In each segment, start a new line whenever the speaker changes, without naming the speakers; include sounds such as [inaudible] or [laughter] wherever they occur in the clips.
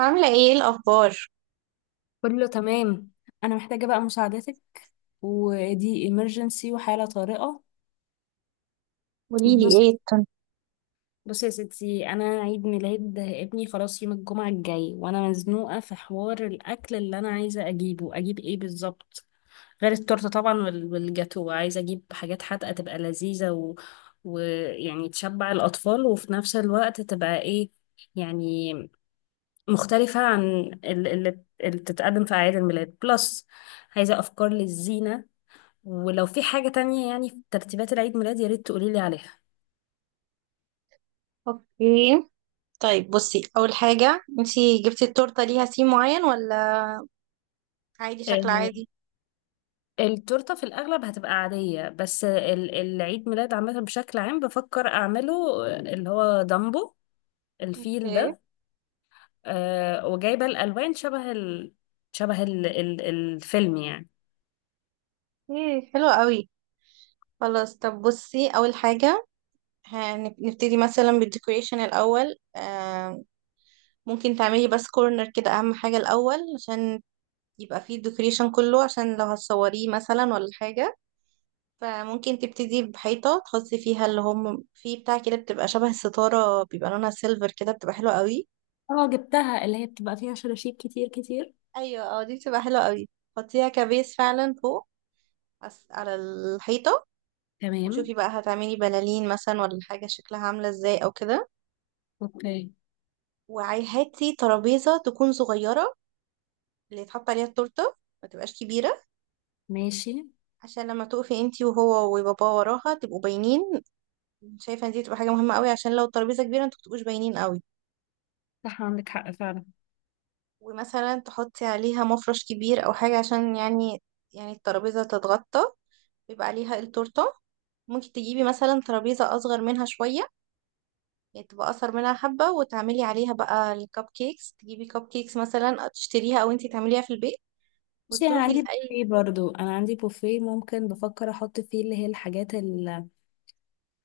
عاملة ايه الأخبار؟
كله تمام. انا محتاجة بقى مساعدتك، ودي emergency وحالة طارئة.
قوليلي
بص
ايه التن.
بص يا ستي، انا عيد ميلاد ابني خلاص يوم الجمعة الجاي، وانا مزنوقة في حوار الاكل اللي انا عايزة اجيب ايه بالظبط، غير التورتة طبعا، والجاتو. عايزة اجيب حاجات حادقة تبقى لذيذة ويعني تشبع الاطفال، وفي نفس الوقت تبقى ايه يعني، مختلفة عن اللي بتتقدم في اعياد الميلاد بلس. عايزة افكار للزينة، ولو في حاجة تانية يعني في ترتيبات العيد ميلاد يا ريت تقولي لي عليها.
اوكي، طيب بصي أول حاجة، انتي جبتي التورتة ليها سيم معين ولا عادي، شكل
آه،
عادي؟
التورتة في الأغلب هتبقى عادية، بس العيد ميلاد عامة بشكل عام بفكر أعمله، اللي هو دامبو، الفيل
اوكي.
ده. وجايبة الألوان شبه الفيلم يعني.
ايه، حلو قوي. خلاص، طب بصي أول حاجة، هنبتدي مثلا بالديكوريشن الأول. ممكن تعملي بس كورنر كده، أهم حاجة الأول عشان يبقى فيه الديكوريشن كله، عشان لو هتصوريه مثلا ولا حاجة. فممكن تبتدي بحيطة تحطي فيها اللي هم في بتاع كده، بتبقى شبه الستارة، بيبقى لونها سيلفر كده، بتبقى حلوة قوي.
اه، جبتها، اللي هي بتبقى فيها شراشيب كتير كتير.
ايوه اه، دي بتبقى حلوة قوي. حطيها كبيس فعلا فوق، على الحيطة.
تمام.
وشوفي بقى هتعملي بلالين مثلا ولا حاجة، شكلها عاملة ازاي او كده.
اوكي.
وهاتي ترابيزة تكون صغيرة، اللي يتحط عليها التورتة، ما تبقاش كبيرة،
ماشي.
عشان لما تقفي انتي وهو وبابا وراها تبقوا باينين. شايفة ان دي تبقى حاجة مهمة قوي، عشان لو الترابيزة كبيرة انتوا متبقوش باينين قوي.
صح، عندك حق فعلا.
ومثلا تحطي عليها مفرش كبير او حاجة، عشان يعني يعني الترابيزة تتغطى، بيبقى عليها التورتة. ممكن تجيبي مثلا ترابيزة اصغر منها شوية، يعني تبقى اصغر منها حبة، وتعملي عليها بقى الكب كيكس، تجيبي كب كيكس مثلا تشتريها او انتي تعمليها في البيت،
بصي، انا
وتروحي
عندي
لأي.
بوفيه برضو انا عندي بوفيه ممكن، بفكر احط فيه اللي هي الحاجات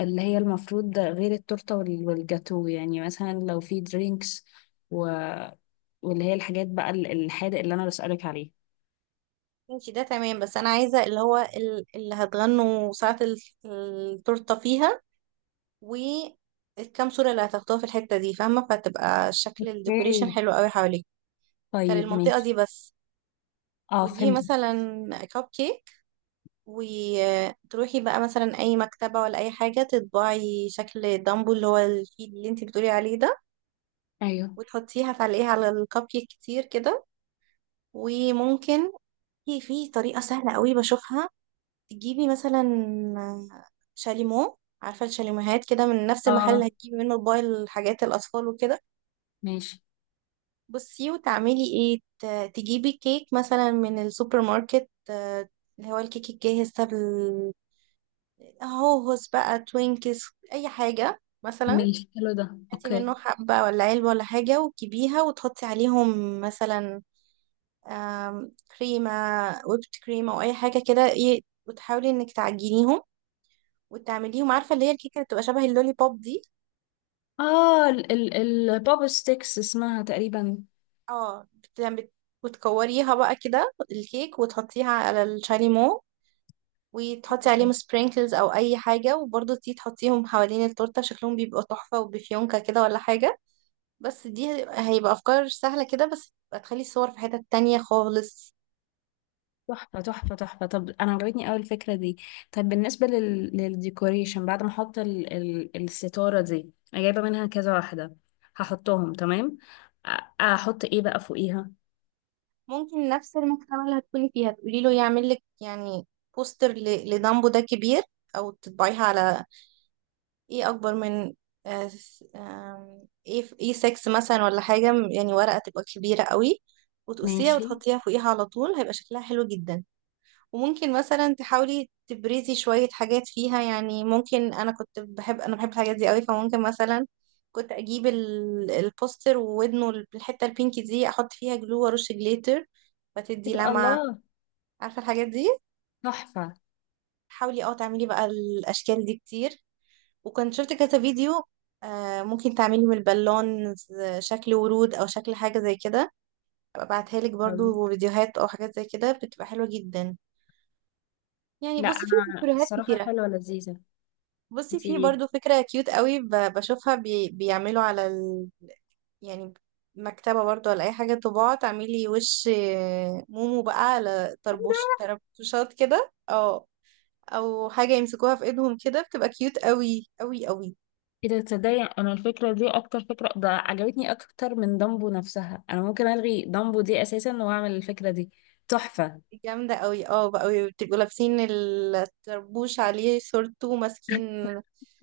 اللي هي المفروض، ده غير التورتة والجاتو، يعني مثلا لو في درينكس و... واللي هي الحاجات بقى الحادق اللي أنا بسألك عليه.
انتي ده تمام، بس انا عايزة اللي هو اللي هتغنوا ساعة التورتة فيها، والكام صورة اللي هتاخدوها في الحتة دي فاهمة، فتبقى شكل الديكوريشن
اوكي
حلو قوي حواليك. كان
طيب
المنطقة
ماشي.
دي بس.
اه
وتجيبي
فهمت.
مثلا كب كيك، وتروحي بقى مثلا اي مكتبة ولا اي حاجة تطبعي شكل دامبو، اللي هو الفيل اللي انتي بتقولي عليه ده.
ايوه
وتحطيها تعلقيها على الكب كيك كتير كده. وممكن في طريقة سهلة قوي بشوفها، تجيبي مثلا شاليمو، عارفة الشاليموهات كده، من نفس المحل اللي
اه
هتجيبي منه باقي الحاجات الأطفال وكده.
ماشي.
بصي وتعملي ايه، تجيبي كيك مثلا من السوبر ماركت، اللي هو الكيك الجاهز ده، هوهوس بقى، توينكس، اي حاجة مثلا.
ماشي حلو ده،
هاتي
اوكي.
منه حبة ولا علبة ولا حاجة، وتجيبيها وتحطي عليهم مثلا آم، كريمة ويبت كريم او اي حاجة كده، ايه، وتحاولي انك تعجنيهم وتعمليهم، عارفة اللي هي الكيكة اللي بتبقى شبه اللولي بوب دي.
اه ال ال البوب ستيكس اسمها تقريبا.
اه بت... بت... وتكوريها بقى كده الكيك، وتحطيها على الشاليمو، وتحطي عليهم سبرينكلز او اي حاجة، وبرضه تيجي تحطيهم حوالين التورتة، شكلهم بيبقى تحفة، وبفيونكة كده ولا حاجة. بس دي هيبقى افكار سهله كده، بس هتخلي الصور في حتت تانية خالص.
تحفة تحفة تحفة، طب أنا عجبتني أوي الفكرة دي. طب بالنسبة للديكوريشن، بعد ما أحط الستارة دي، أنا جايبة منها كذا واحدة، هحطهم تمام. أ- أحط إيه بقى فوقيها؟
ممكن نفس المكتبه اللي هتكوني فيها تقولي له يعمل لك يعني بوستر لدامبو ده كبير، او تطبعيها على ايه اكبر من، آه، س- آم، ايه، ايه 6 مثلا ولا حاجه، يعني ورقه تبقى كبيره قوي، وتقصيها
ماشي
وتحطيها فوقيها على طول، هيبقى شكلها حلو جدا. وممكن مثلا تحاولي تبرزي شوية حاجات فيها، يعني ممكن، أنا بحب الحاجات دي قوي، فممكن مثلا كنت أجيب البوستر، وودنه الحتة البينك دي أحط فيها جلو وأرش جليتر، فتدي
كده
لمعة،
الله،
عارفة الحاجات دي.
تحفة
حاولي اه تعملي بقى الأشكال دي كتير. وكنت شفت كذا فيديو، آه ممكن تعملي من البالون شكل ورود أو شكل حاجة زي كده، أبقى أبعتها لك
أوي.
برضو فيديوهات أو حاجات زي كده، بتبقى حلوة جدا. يعني
لا
بصي في
أنا
فيديوهات
الصراحة
كتير.
حلوة لذيذة،
بصي في
انتي.
برضو فكرة كيوت قوي، بشوفها، بي بيعملوا على ال... يعني مكتبة برضو ولا أي حاجة طباعة، تعملي وش مومو بقى على طربوش، طربوشات كده اه، أو حاجة يمسكوها في ايدهم كده، بتبقى كيوت قوي قوي قوي.
إذا تصدقي، أنا الفكرة دي أكتر فكرة ده عجبتني أكتر من دامبو نفسها. أنا ممكن ألغي دامبو دي أساسا وأعمل الفكرة دي. تحفة.
جامدة قوي، اه بقى قوي، بتبقوا لابسين الطربوش عليه صورته، ماسكين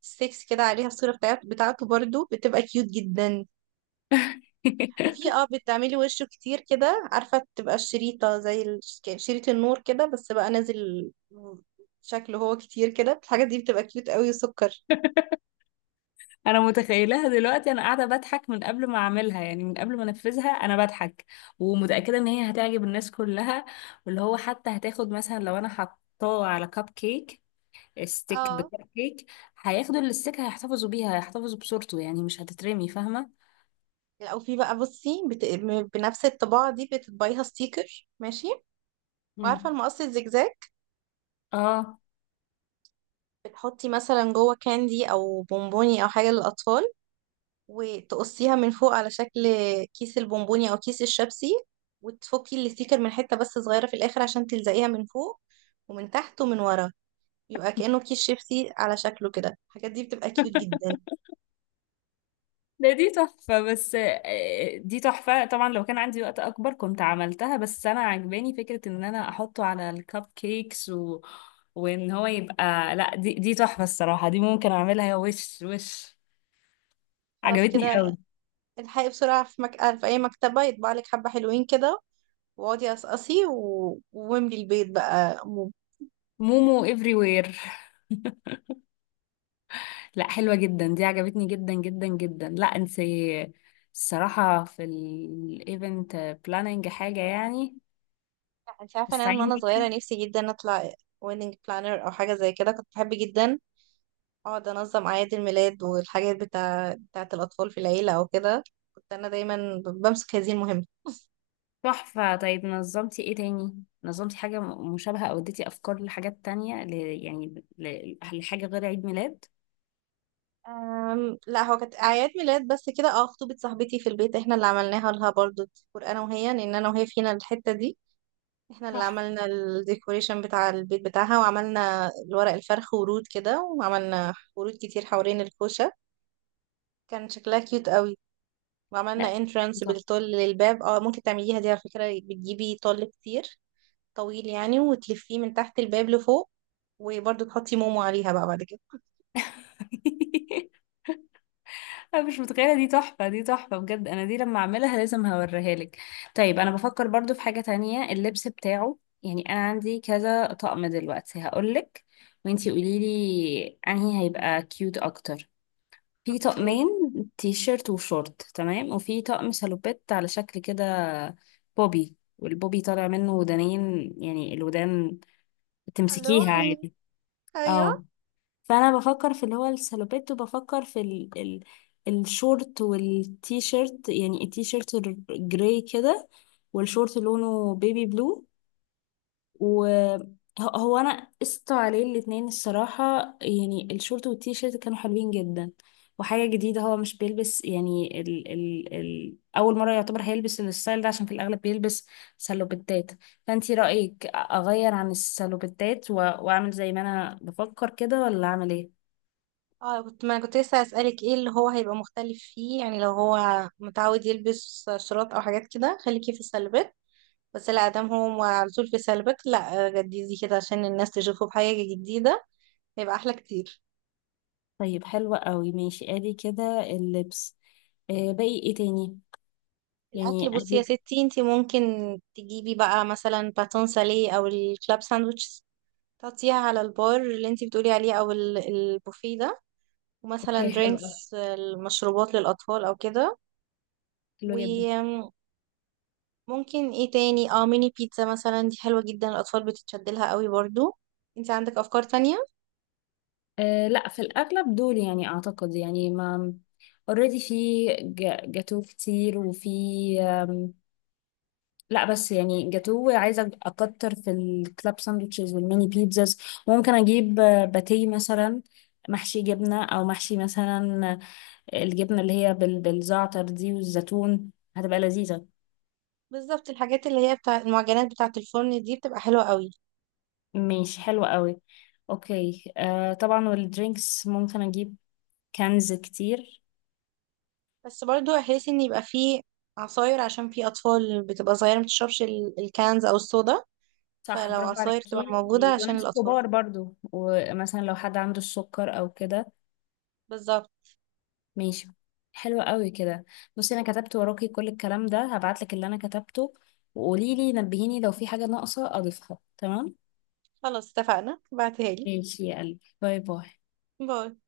ستيكس كده عليها الصورة بتاعته، برضو بتبقى كيوت جدا. وفي
[laughs]
اه بتعملي وشه كتير كده، عارفة تبقى الشريطة زي شريط النور كده، بس بقى نازل شكله هو كتير كده، الحاجة دي بتبقى كيوت قوي وسكر.
انا متخيلها دلوقتي، انا قاعده بضحك من قبل ما اعملها، يعني من قبل ما انفذها انا بضحك. ومتاكده ان هي هتعجب الناس كلها، واللي هو حتى هتاخد مثلا لو انا حطاه على كب كيك، ستيك
اه،
بكب كيك، هياخدوا الستيك، هيحتفظوا بيها، هيحتفظوا بصورته، يعني مش هتترمي، فاهمه.
او في بقى بصي بنفس الطباعة دي بتطبعيها ستيكر، ماشي، وعارفة
مم.
المقص الزجزاج،
اه.
بتحطي مثلا جوه كاندي او بونبوني او حاجة للأطفال، وتقصيها من فوق على شكل كيس البونبوني او كيس الشبسي، وتفكي الستيكر من حتة بس صغيرة في الآخر عشان تلزقيها من فوق ومن تحت ومن ورا، يبقى كأنه كيس شيبسي على شكله كده، الحاجات دي بتبقى كيوت
[laughs]
جدا.
دي تحفة، بس دي تحفة طبعا. لو كان عندي وقت أكبر كنت عملتها، بس أنا عجباني فكرة إن أنا أحطه على الكب كيكس وإن هو يبقى، لا، دي تحفة الصراحة. دي ممكن أعملها وش وش.
خلاص
عجبتني
كده،
قوي.
الحقي بسرعة في في أي مكتبة يطبع لك حبة حلوين كده، واقعدي قصقصي و... واملي البيت بقى موب.
مومو everywhere. [laughs] لا حلوة جدا، دي عجبتني جدا جدا جدا. لا انت الصراحة في الايفنت بلاننج حاجة يعني،
لا، انت عارفة إن أنا من
استعين
وأنا
بيكي.
صغيرة نفسي جدا أطلع ويدنج بلانر أو حاجة زي كده، كنت بحب جدا أقعد أنظم أعياد الميلاد والحاجات بتاعة الأطفال في العيلة أو كده، كنت أنا دايما بمسك هذه المهمة.
تحفة. طيب نظمتي ايه تاني؟ نظمتي حاجة مشابهة، او اديتي افكار لحاجات تانية لحاجة غير عيد ميلاد؟
لا، هو كانت اعياد ميلاد بس كده، اه خطوبة صاحبتي في البيت احنا اللي عملناها لها برضو، ديكور انا وهي، لان انا وهي فينا الحتة دي، احنا اللي
تحفة.
عملنا الديكوريشن بتاع البيت بتاعها، وعملنا الورق الفرخ ورود كده، وعملنا ورود كتير حوالين الكوشة. كان شكلها كيوت قوي.
لا
وعملنا
دي
انترانس
تحفة.
بالطول للباب، اه ممكن تعمليها دي على فكرة، بتجيبي طول كتير طويل يعني، وتلفيه من تحت الباب لفوق، وبرضو تحطي مومو عليها بقى بعد كده. [laughs]
[laughs] انا مش متخيلة، دي تحفة، دي تحفة بجد. انا دي لما اعملها لازم هوريها لك. طيب انا بفكر برضو في حاجة تانية، اللبس بتاعه. يعني انا عندي كذا طقم دلوقتي هقولك، وانتي قوليلي انهي هيبقى كيوت اكتر. في
اوكي.
طقمين تي شيرت وشورت تمام، وفي طقم شالوبات على شكل كده بوبي، والبوبي طالع منه ودانين، يعني الودان
الو،
تمسكيها عادي. اه،
ايوه
فانا بفكر في اللي هو الشالوبات، وبفكر في ال ال الشورت والتي شيرت. يعني التي شيرت الجراي كده، والشورت لونه بيبي بلو، وهو انا قست عليه الاتنين الصراحة. يعني الشورت والتيشيرت كانوا حلوين جدا، وحاجة جديدة هو مش بيلبس، يعني ال ال ال أول مرة يعتبر هيلبس الستايل ده، عشان في الأغلب بيلبس سلوبتات. فأنتي رأيك أغير عن السلوبتات و- وأعمل زي ما أنا بفكر كده، ولا أعمل إيه؟
اه، كنت ما كنت لسه هسألك ايه اللي هو هيبقى مختلف فيه، يعني لو هو متعود يلبس شراط او حاجات كده، خليكي في السلبات. بس لا، دام هو على طول في سلبات، لا جديدي كده عشان الناس تشوفه بحاجة جديدة، هيبقى احلى كتير.
طيب حلوة قوي، ماشي، أدي كده اللبس. باقي إيه تاني؟
الاكل،
يعني
بصي
أدي.
يا ستي انتي، ممكن تجيبي بقى مثلا باتون ساليه او الكلاب ساندويتش، تحطيها على البار اللي انتي بتقولي عليه او البوفيه ده، ومثلا
أوكي حلوة.
درينكس، المشروبات للاطفال او كده.
حلوة جدا.
ممكن ايه تاني، اه ميني بيتزا مثلا، دي حلوة جدا، الأطفال بتتشد لها قوي برضو. انت عندك أفكار تانية.
لا، في الأغلب دول يعني، أعتقد يعني، ما اوريدي في جاتو كتير، وفي أم، لا بس يعني جاتو عايزة أكتر في الكلاب ساندوتشز والميني بيتزاز. ممكن أجيب باتيه مثلا، محشي جبنة أو محشي مثلا الجبنة اللي هي بالزعتر دي والزيتون، هتبقى لذيذة.
بالظبط، الحاجات اللي هي بتاع المعجنات بتاعة الفرن دي بتبقى حلوة قوي.
ماشي حلوة قوي. أوكي، طبعا، والدرينكس ممكن أجيب كنز كتير.
بس برضو احس ان يبقى فيه عصاير، عشان في أطفال بتبقى صغيرة متشربش الكانز أو الصودا،
صح،
فلو
برافو
عصاير تبقى
عليكي،
موجودة عشان
وناس
الأطفال.
كبار برضو، ومثلا لو حد عنده السكر او كده.
بالظبط.
ماشي. حلو قوي كده. بصي انا كتبت وراكي كل الكلام ده، هبعتلك اللي انا كتبته، وقولي لي، نبهيني لو في حاجة ناقصة اضيفها، تمام؟
خلاص اتفقنا، بعتها لي.
ماشي يا قلبي، باي باي.
باي.